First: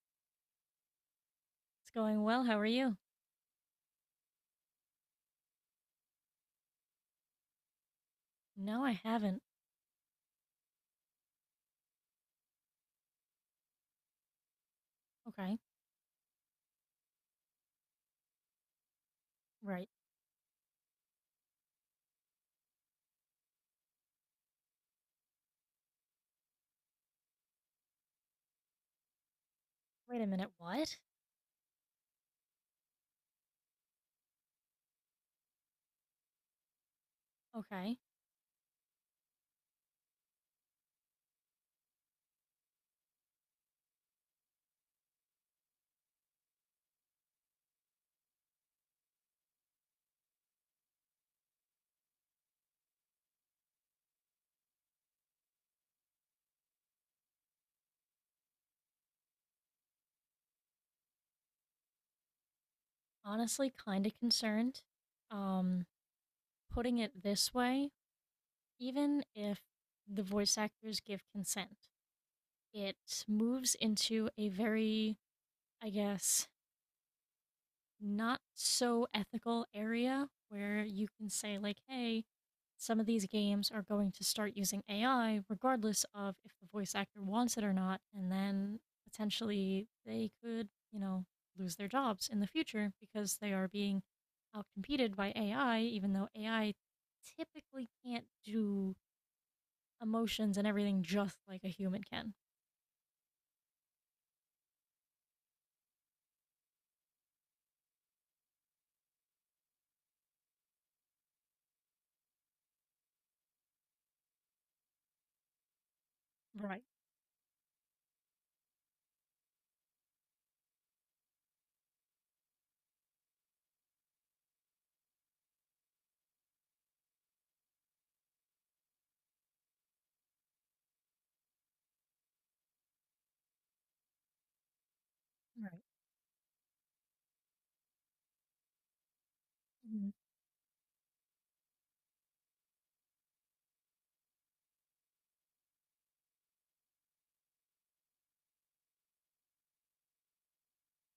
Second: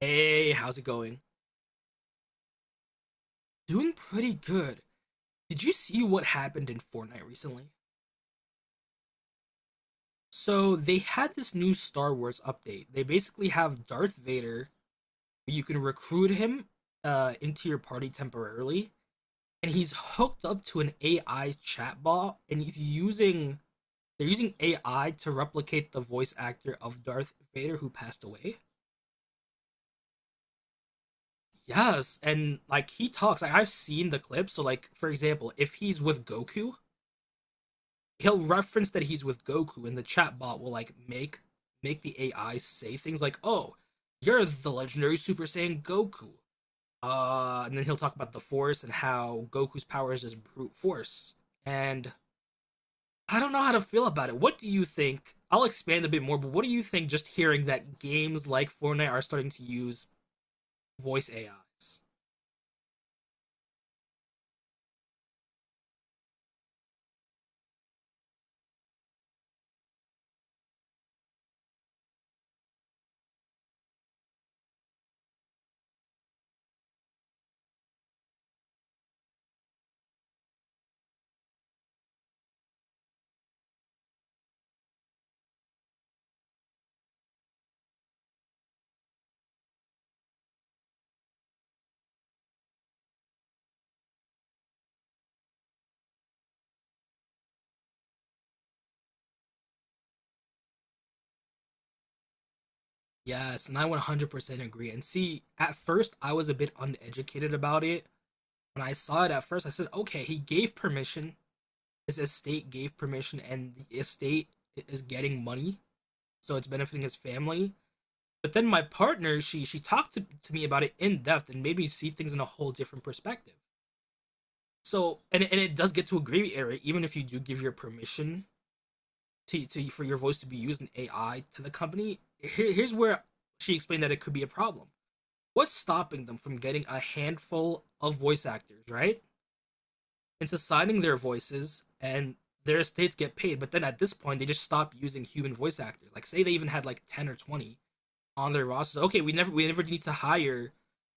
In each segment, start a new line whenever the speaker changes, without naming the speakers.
Hey, how's it going?
It's going well. How are you?
Doing pretty good. Did you see what happened in Fortnite recently?
No, I haven't.
So, they had this new Star Wars update. They basically have Darth Vader.
Okay.
You can recruit him into your party temporarily, and
Right.
he's hooked up to an AI chatbot, and he's using they're using AI to replicate the voice actor of Darth Vader who passed away.
Wait a minute. What?
Yes, and like he talks, like I've seen the clip. So like for example, if he's with Goku,
Okay.
he'll reference that he's with Goku, and the chat bot will like make the AI say things like, "Oh, you're the legendary Super Saiyan Goku," and then he'll talk about the Force and how Goku's power is just brute force. And I don't know how to feel about it. What do you think? I'll expand a bit more, but what do you think? Just hearing that games like Fortnite are starting to use voice AIs.
Honestly, kind of concerned. Um, putting it this way, even if the voice actors give consent, it moves into a very, I guess, not so ethical area where you can say, like, hey, some of these games are going to start using AI regardless of if the voice actor wants it or not. And then potentially they could, you know, lose their jobs in the future because they are being outcompeted by AI, even though AI typically can't do emotions and everything just like a human can.
Yes, and I 100% agree. And see, at first I was a bit uneducated about it. When I saw it at first, I said, okay, he gave permission. His estate gave permission, and the estate is getting money, so it's
Right,
benefiting his family. But then my partner, she talked to me about it in depth and made me see things in a whole different perspective. So, and it does get to a gray area, even if you do give your permission to for your voice to be used in AI to the company. Here's where she explained that it could be a problem. What's
right.
stopping them from getting a handful of voice actors, right, into signing their voices and their estates get paid? But then at this point, they just stop using human voice actors. Like, say they even had like 10 or 20 on their rosters. Okay, we never need to hire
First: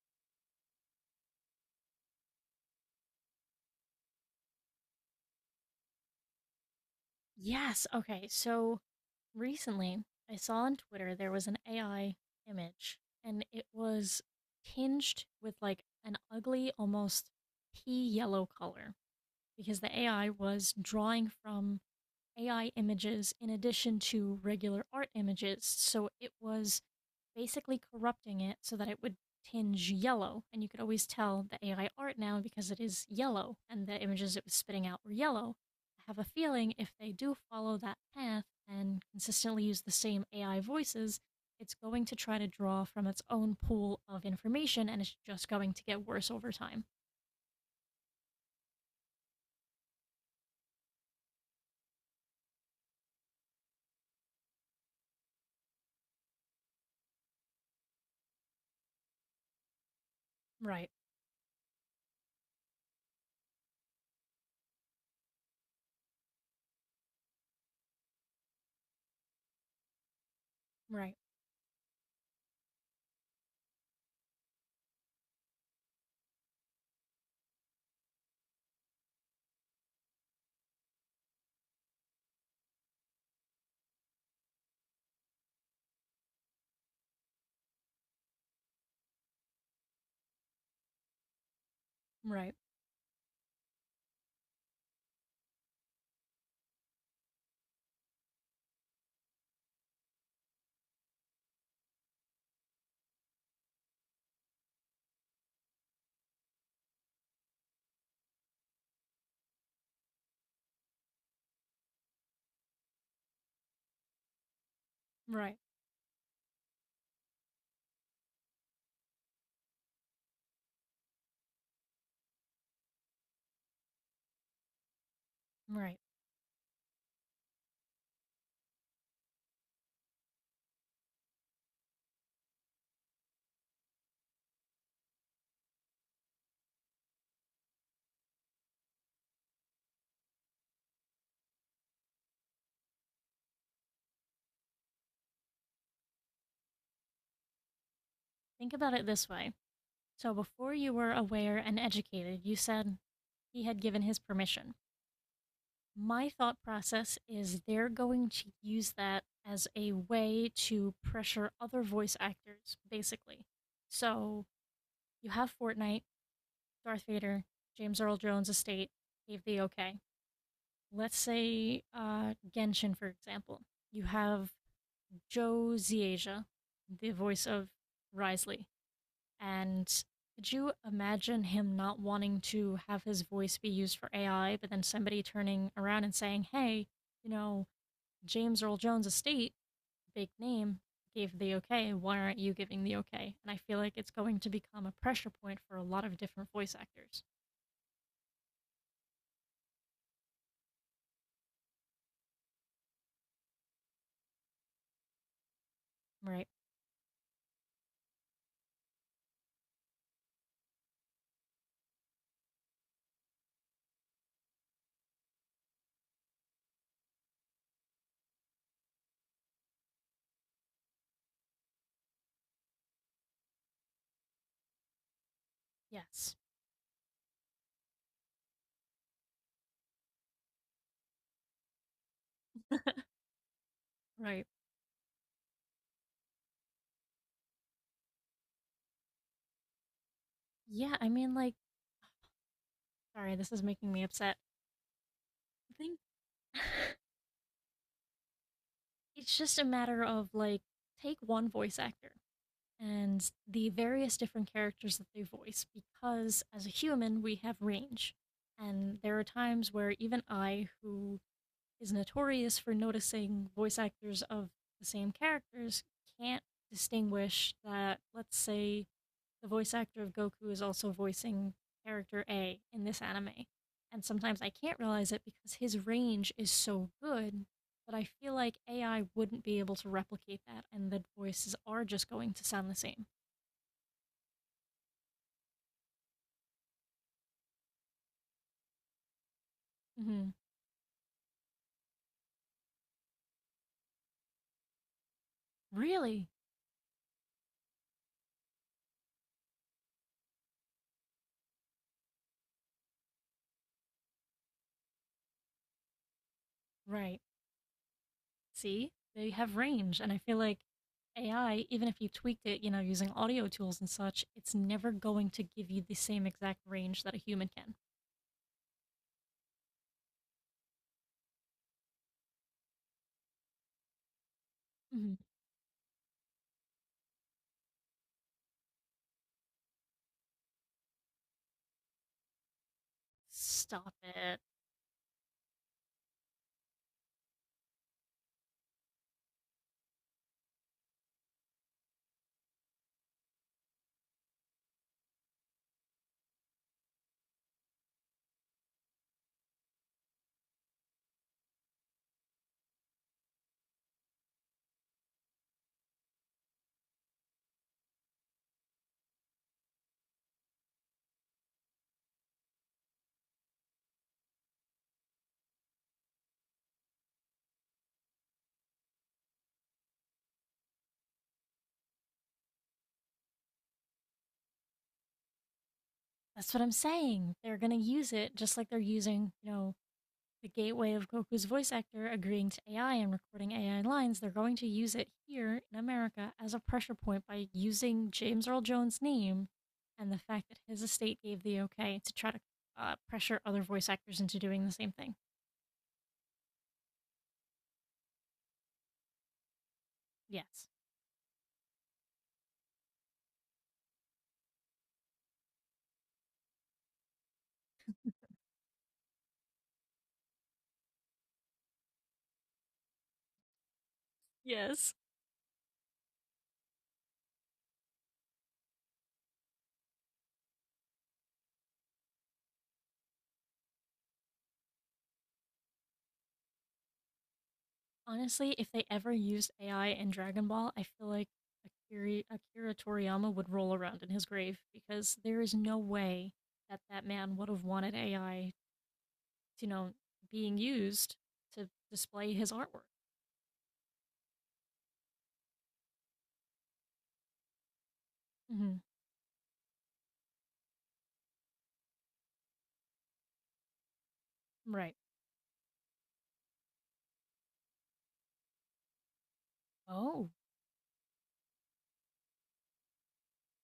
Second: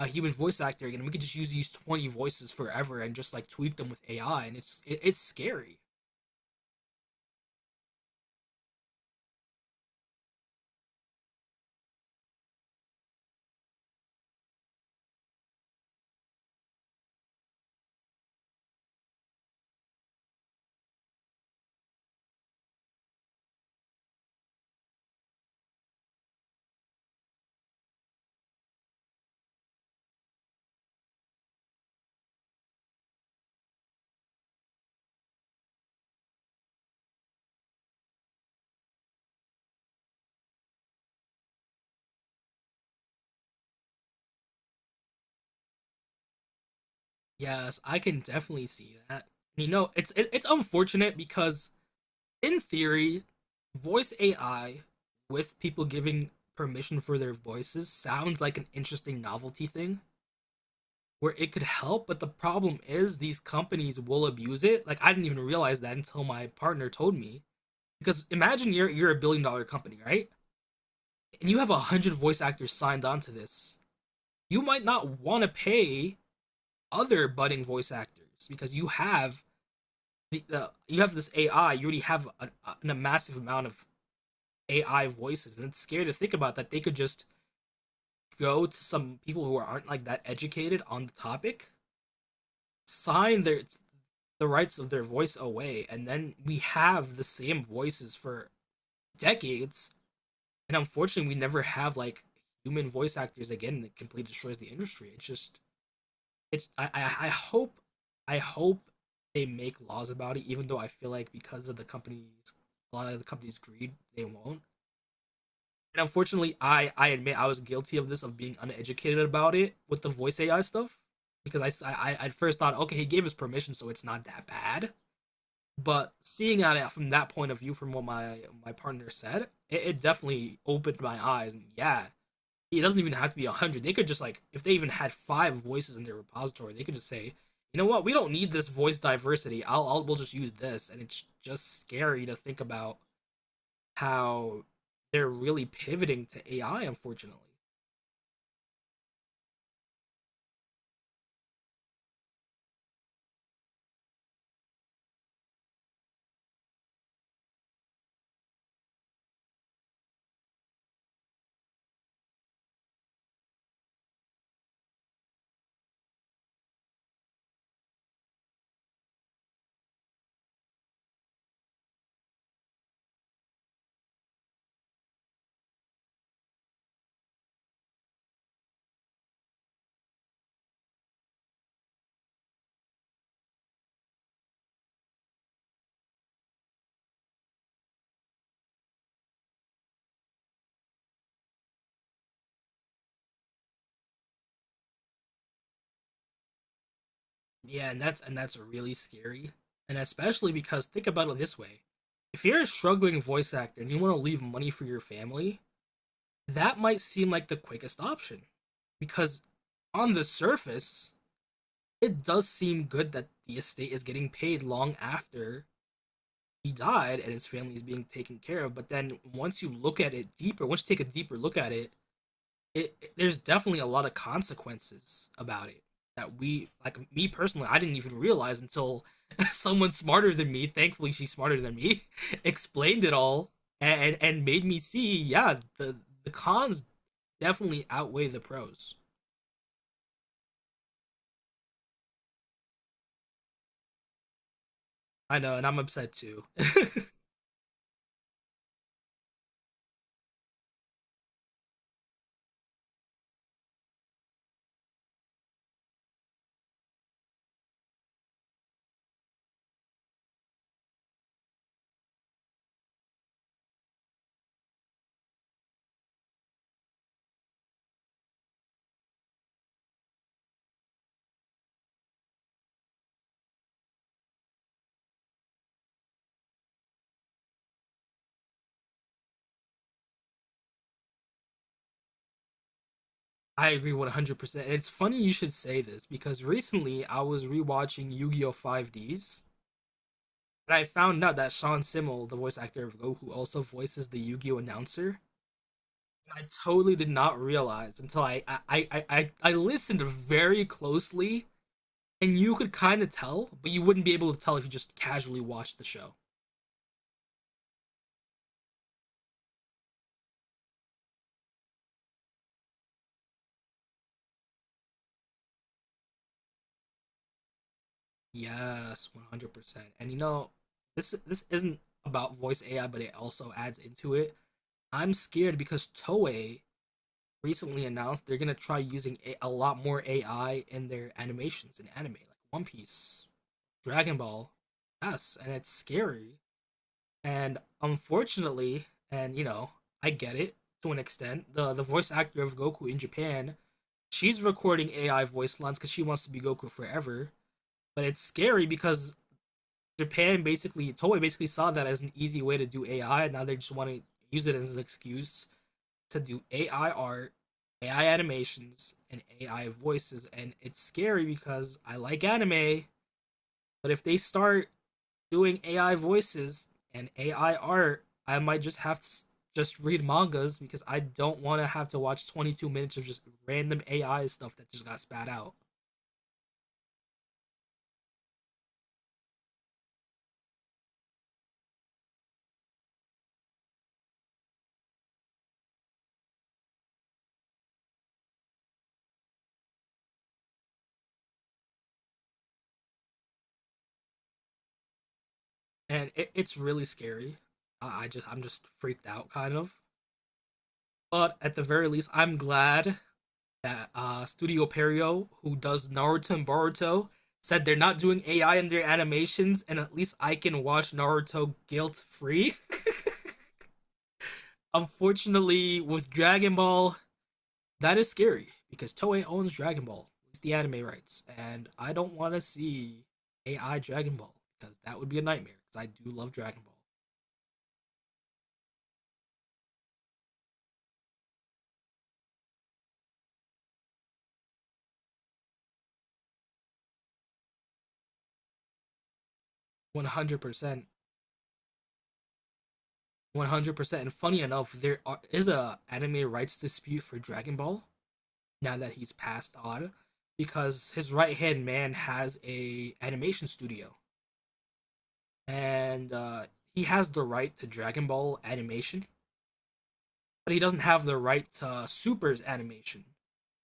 a human voice actor again. We could just use these 20 voices forever and just like tweak them with AI. And it's scary.
Yes. Okay. So recently I saw on Twitter there was an AI image, and it was tinged with, like, an ugly, almost pea yellow color because the AI was drawing from AI images in addition to regular art images. So it was basically corrupting it so that it would tinge yellow. And you could always tell the AI art now because it is yellow, and the images it was spitting out were yellow. I have a feeling if they do follow that path and consistently use the same AI voices, it's going to try to draw from its own pool of information and it's just going to get worse over time.
Yes, I can definitely see that. You know, it's unfortunate because in theory, voice AI with people giving permission for their voices sounds like an interesting novelty thing
Right,
where it could help, but the problem is these companies will abuse it. Like I didn't even realize that until my partner told me. Because imagine you're a billion dollar company, right?
right,
And you have 100 voice actors signed on to this. You might not want to pay other budding voice actors because you have the you have this AI. You already have a massive amount of AI voices, and it's scary to think about that they could just go to some people who aren't like that educated on the topic,
right,
sign the rights of their voice away, and then we have the same voices for decades, and unfortunately we never have like human voice actors again. It completely destroys the industry. It's just it's I hope they make laws about it, even though I feel like because of the companies, a lot of the companies greed, they won't.
right,
And unfortunately I, admit I was guilty of this, of being uneducated about it with the voice AI stuff, because I at first thought, okay, he gave us permission, so it's not that bad.
right.
But seeing at it from that point of view, from what my partner said, it definitely opened my eyes. And yeah, it doesn't even have to be 100. They could just like if they even had five voices in their repository, they could just say, you know what, we don't need this voice diversity. I'll we'll just use this. And it's just scary to think about how they're really pivoting to AI, unfortunately.
Think about it this way. So before you were aware and educated, you said he had given his permission. My thought process is they're going to use that as a way to pressure other voice actors, basically. So you have Fortnite, Darth Vader, James Earl Jones' estate gave the okay. Let's say, Genshin, for example. You have Joe Ziaja, the voice of Risley, and could you imagine him not wanting to have his voice be used for AI, but then somebody turning around and saying, hey, you know, James Earl Jones estate, big name, gave the okay. Why aren't you giving the okay? And I feel like it's going to become a pressure point for a lot of different voice actors.
Yeah, and that's really scary. And especially because think about it this way. If you're a struggling voice actor and you want to leave money for your family,
Right.
that might seem like the quickest option, because on the surface it does seem good that the estate is getting paid long after he died and his family is being taken care of. But then once you look at it deeper, once you take a deeper look at it, there's definitely a lot of consequences about it
Yes.
that we like me personally I didn't even realize until someone smarter than me, thankfully she's smarter than me, explained it all and
Right.
made me see, yeah, the cons definitely outweigh the pros.
Yeah, I mean, like, sorry, this is making me upset.
I know, and
I
I'm
think
upset too.
it's just a matter of, like, take one voice actor and the various different characters that they voice, because as a human, we have range. And there are times where even I, who is notorious for noticing voice actors of the same characters, can't distinguish that, let's say, the voice actor of Goku is also voicing character A in this anime. And sometimes I can't realize it because his range is so good that I feel like AI wouldn't be able to replicate that, and the voices are just going to sound the same.
I agree 100%. And it's funny you should say this because recently I was rewatching Yu Gi Oh! 5Ds
Hmm.
and I found out that Sean Simmel, the voice actor of Goku, also voices the Yu Gi Oh! announcer.
Really?
I totally did not realize until I listened very closely, and you could kind of tell, but you wouldn't be able to tell if you just casually watched the show.
Right. See, they have range, and I feel like AI, even if you tweaked it, you know, using audio tools and such, it's never going to give you the same exact range that a human can.
Yes, 100%. And you know, this isn't about voice AI, but it also adds into it.
Hmm.
I'm scared because Toei recently announced they're gonna try using a lot more AI in their animations in anime, like One Piece,
Stop
Dragon
it.
Ball. Yes, and it's scary. And unfortunately, and you know, I get it to an extent. The voice actor of Goku in Japan, she's recording AI voice lines because she wants to be Goku forever. But it's scary because Japan basically Toei basically saw that as an easy way to do AI, and now they just want to use it as an excuse to do AI art, AI animations, and AI voices. And it's scary because I like anime, but if they start doing AI voices and AI art, I might just have to just read mangas because I don't want to have to watch 22 minutes of just random AI stuff that just got spat out.
That's what I'm saying. They're going to use it just like they're using, you know, the gateway of Goku's voice actor agreeing to AI and recording AI lines. They're going to use it here in America as a pressure point by using James Earl Jones' name and the fact that his estate gave the okay to try to pressure other voice actors into doing the same thing.
And it's really scary. I'm just freaked out kind of.
Yes.
But at the very least, I'm glad that Studio Perio, who does Naruto and Boruto, said they're not doing AI in their animations, and at least I can watch Naruto guilt free.
Yes.
Unfortunately, with Dragon Ball, that is scary because Toei owns Dragon Ball, at least the anime rights, and I don't want to see AI Dragon Ball because that would be a nightmare. Because I do love Dragon Ball,
Honestly, if they ever used AI in Dragon Ball, I feel like Akira Toriyama would roll around in his grave because there is no way that that man would have wanted AI, you know,
one hundred
being
percent,
used to display his artwork.
100%. And funny enough, is a anime rights dispute for Dragon Ball
Hmm.
now that he's passed on, because his right hand man has a animation studio
Right.
and he has the right to Dragon Ball animation,
Oh,
but he doesn't have the right to Super's animation.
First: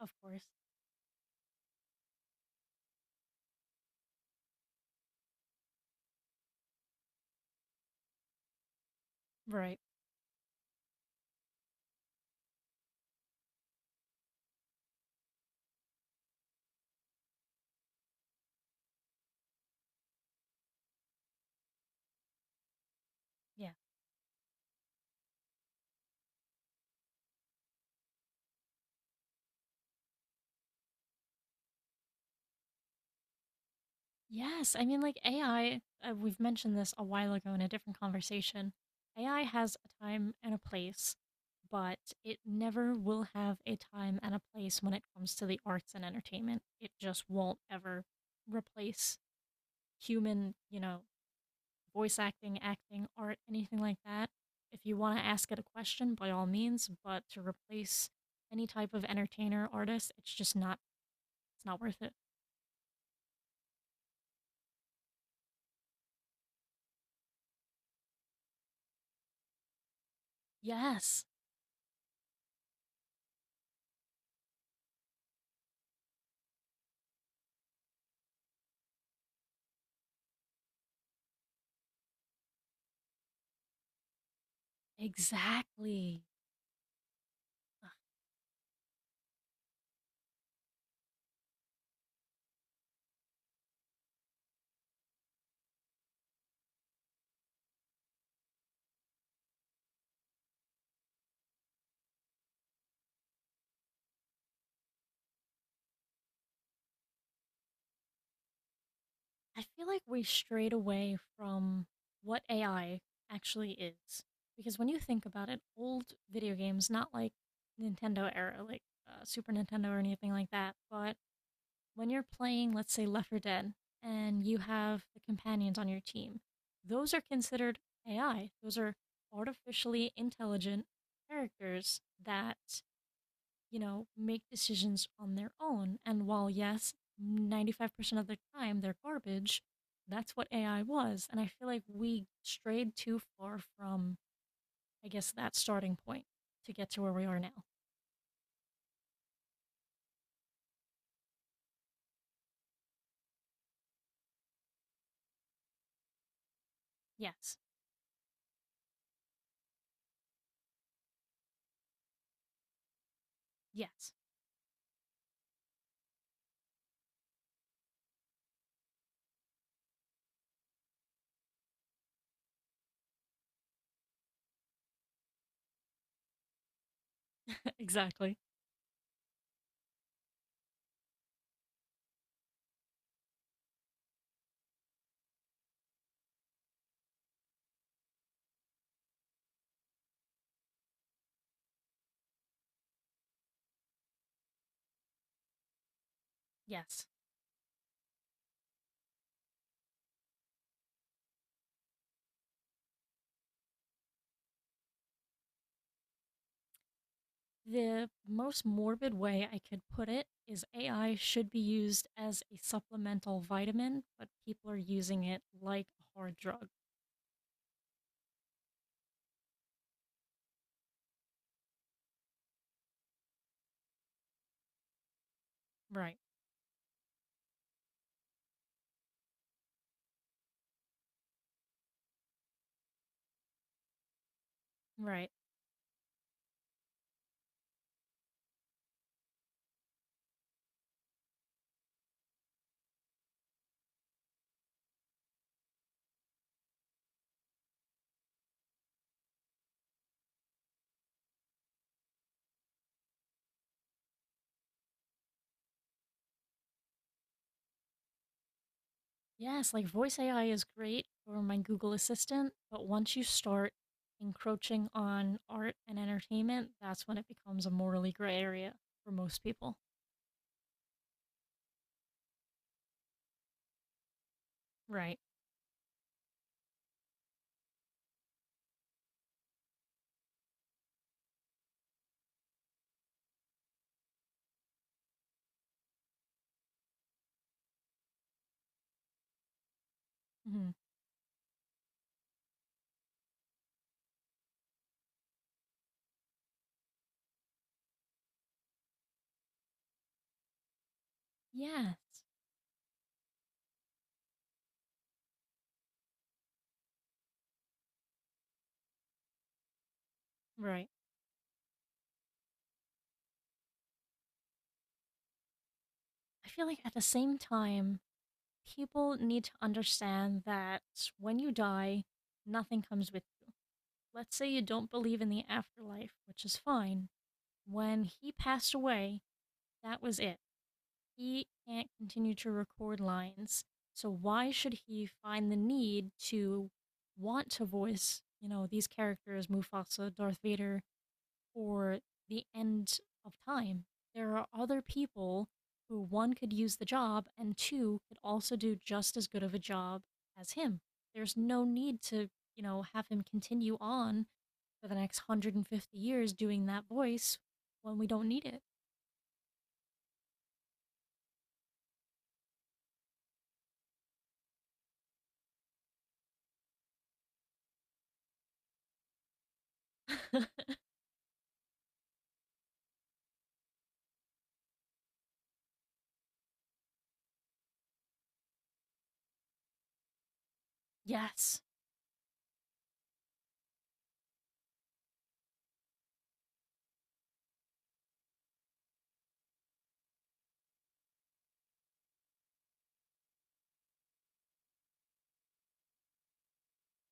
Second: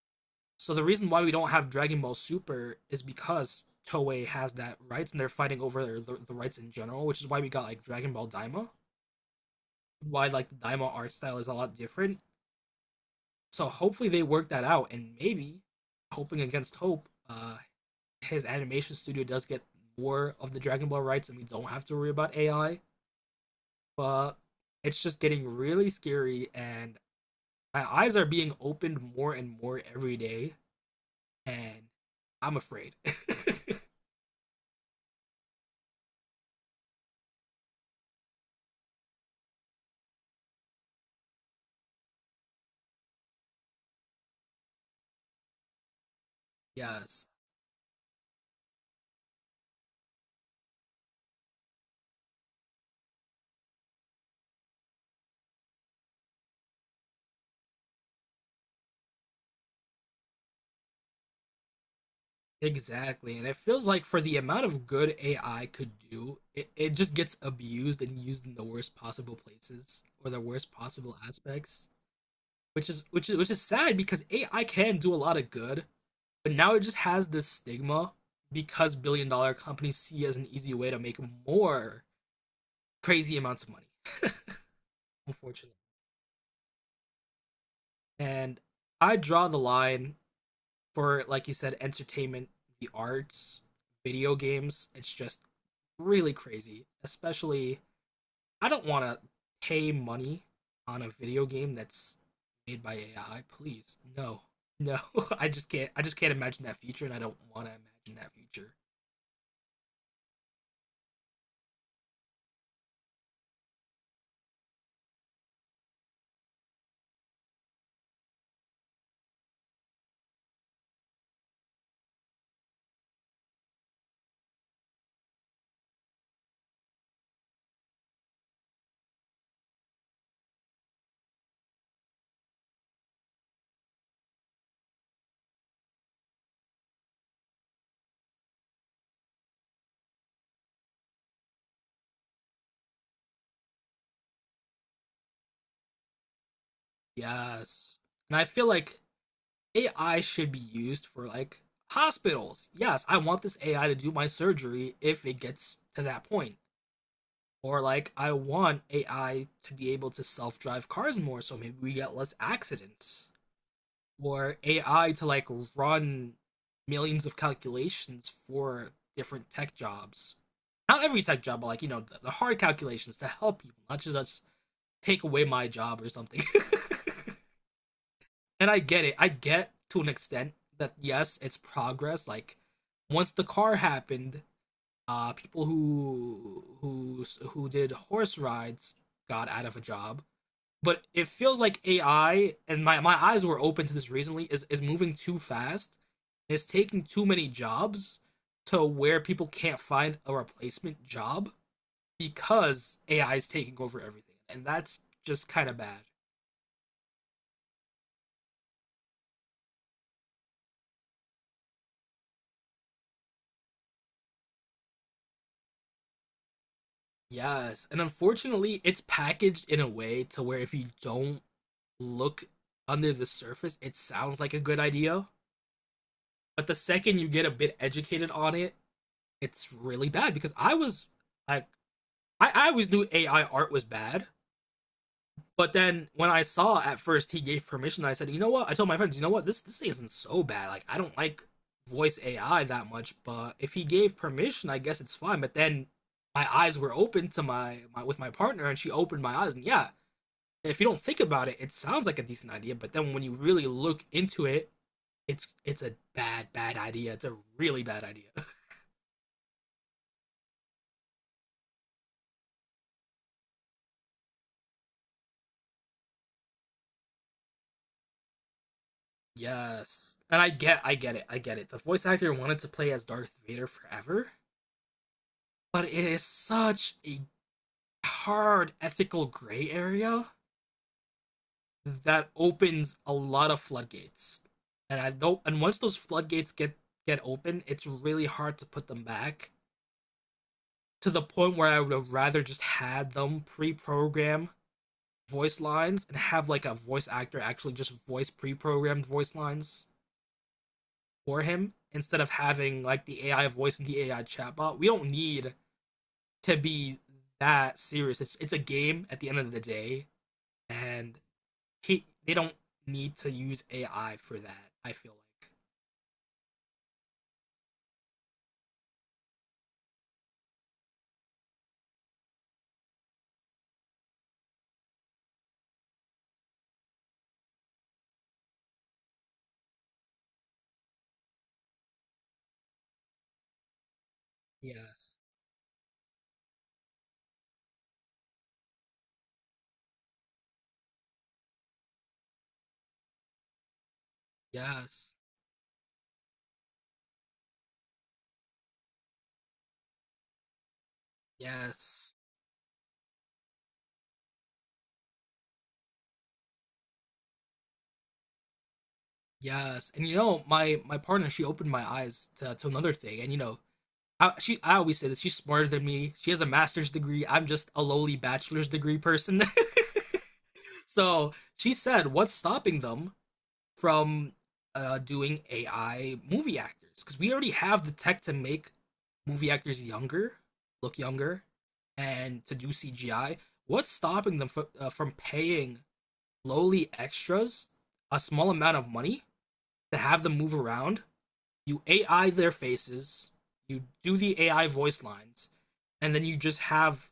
of course.
So the reason why we don't have Dragon Ball Super is because Toei has that rights and they're fighting over the rights in general, which is why we got like Dragon Ball Daima,
Right.
why like the Daima art style is a lot different. So hopefully they work that out, and maybe hoping against hope, his animation studio does get more of the Dragon Ball rights, and we don't have to worry about AI.
Yeah.
But it's just getting really scary, and my eyes are being opened more and more every day, and I'm afraid.
Yes, I mean, like AI, we've mentioned this a while ago in a different conversation. AI has a time and a place, but it never will have a time and a place when it comes to the arts and entertainment. It
Yes,
just won't ever replace human, you know, voice acting, acting, art, anything like that. If you want to ask it a question, by all means, but to replace any type of entertainer, artist, it's just not, it's not worth it.
exactly. And it feels like for the amount of good AI could do, it just gets abused and used in the worst possible places or the worst possible
Yes,
aspects. Which is sad because AI can do a lot of good, but now it just has this stigma because billion dollar companies see it as an easy way to make more crazy amounts of money, unfortunately.
exactly.
And I draw the line for like you said, entertainment, the arts, video games. It's just really crazy, especially I don't want to pay money on a video game that's made by AI. Please, no, no. I just can't. I just can't imagine that future, and I don't want to imagine that future.
I feel like we strayed away from what AI actually is. Because when you think about it, old video games, not like Nintendo era, like Super Nintendo or anything like that, but when you're playing, let's say, Left 4 Dead, and you have the companions on your team, those are considered AI. Those are artificially intelligent characters that, you know, make decisions on their own. And while, yes, 95% of the time they're garbage, that's what AI was. And I feel like we strayed too far from, I guess, that starting point to get to where we are now.
Yes, and I feel like AI should be used for like hospitals. Yes, I want this AI to do my surgery if it gets to that point.
Yes.
Or like I want AI to be able to self-drive cars more so maybe we get less accidents.
Yes.
Or AI to like run millions of calculations for different tech jobs. Not every tech job, but like, you know, the hard calculations to help people, not just us take away my job or something.
Exactly.
And I get it. I get to an extent that yes, it's progress. Like once the car happened, people who did horse rides got out of a job, but it feels like AI, and my eyes were open to this recently, is moving too fast. It's taking
Yes.
too many jobs to where people can't find a replacement job because AI is taking over everything, and that's just kind of bad.
The most morbid way I could put it is AI should be used as a supplemental vitamin, but people are using it like a hard drug.
Yes, and unfortunately, it's packaged in a way to where if you don't look under the surface, it sounds like a good idea,
Right.
but the second you get a bit educated on it, it's really bad. Because I was like, I always knew AI art was bad,
Right.
but then when I saw at first he gave permission, I said, you know what? I told my friends, you know what? This thing isn't so bad. Like I don't like voice AI that much, but if he gave permission, I guess it's fine. But then my eyes were open to my, my with my partner, and she opened my eyes, and yeah, if you don't think about it, it sounds like a decent idea. But then when you really look into it, it's a bad idea. It's a really bad idea.
Yes, like voice AI is great for my Google Assistant, but once you start encroaching on art and entertainment, that's when it becomes a morally gray area for most people.
Yes, and I get it. The voice actor wanted to play as Darth Vader forever,
Right.
but it is such a hard ethical gray area that opens a lot of floodgates. And I don't, and once those floodgates get open, it's really hard to put them back,
Hmm.
to the point where I would have rather just had them pre-program voice lines and have like a voice actor actually just voice pre-programmed voice lines for him,
Yes,
instead of having like the AI voice and the AI chatbot. We don't need to be that serious. It's a game at the end of the day.
right.
And he, they don't need to use AI for that, I feel like.
I feel like at the same time, people need to understand that when you die, nothing comes with you. Let's say you don't believe in the afterlife, which is fine. When he passed away, that was it. He can't continue to record lines. So why should he
Yes,
find the need to want to voice, you know, these characters, Mufasa, Darth Vader, or the end of time? There are other
yes,
people who one could use the job and two could also do just as good of a job as him. There's no need
yes,
to, you know, have him continue on for the next 150 years doing that voice when we don't need
yes. And you know, my partner, she opened my eyes to, another thing. And you know, she I always say this. She's smarter than me. She has a master's degree. I'm just a lowly bachelor's degree person.
it.
So she said, "What's stopping them from doing AI movie actors, because we already have the tech to make movie actors younger, look younger,
Yes,
and to do CGI. What's stopping them from paying lowly extras a small amount of money to have them move around? You AI their faces, you do the AI voice lines, and then you just have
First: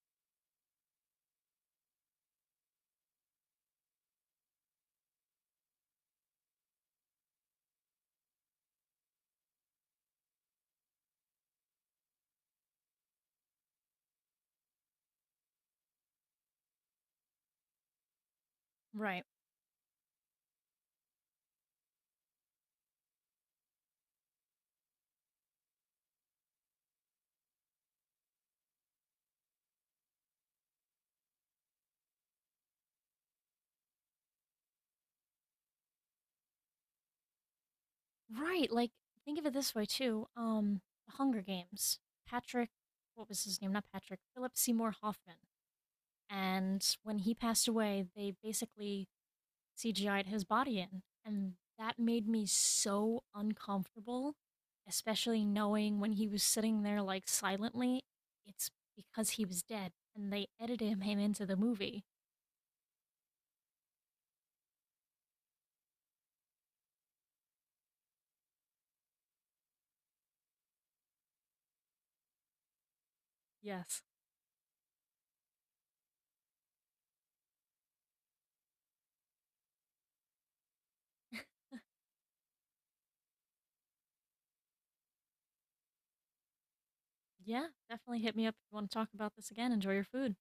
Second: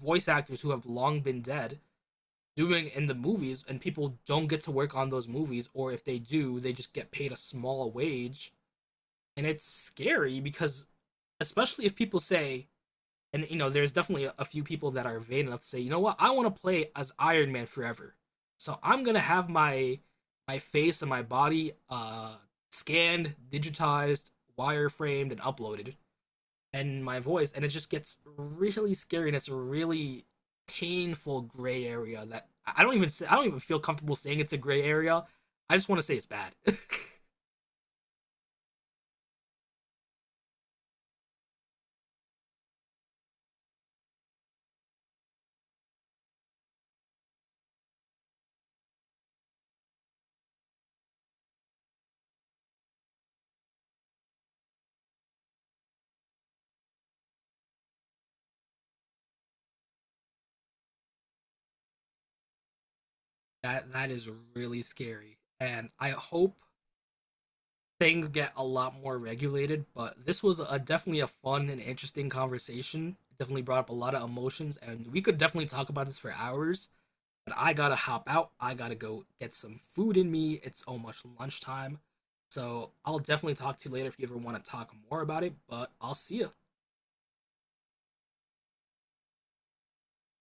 voice actors who have long been dead doing in the movies, and people don't get to work on those movies, or if they do, they just get paid a small wage. And it's scary because, especially if people say, and you know, there's definitely few people that are vain enough to say, you know what, I want to play as Iron Man forever, so I'm gonna
right.
have my face and my body scanned, digitized, wireframed, and uploaded, and my voice. And it just gets really scary, and it's a really painful gray area that I don't even say, I don't even feel comfortable saying it's a gray area. I just want to say it's bad.
Right, like, think of it this way too, The Hunger Games, Patrick, what was his name? Not Patrick, Philip Seymour Hoffman, and when he passed away, they basically CGI'd his body in, and that made me so uncomfortable, especially knowing when he was sitting there, like, silently, it's because he was dead, and they edited him into the movie.
That is really scary, and I hope things get a lot more regulated. But this was a definitely a fun and interesting conversation. Definitely brought up a
Yes.
lot of emotions, and we could definitely talk about this for hours. But I gotta hop out. I gotta go get some food in me. It's almost lunchtime. So I'll definitely talk to you later if you ever want to talk more about it. But I'll see ya.
Yeah, definitely hit me up if you wanna talk about this again, enjoy your food.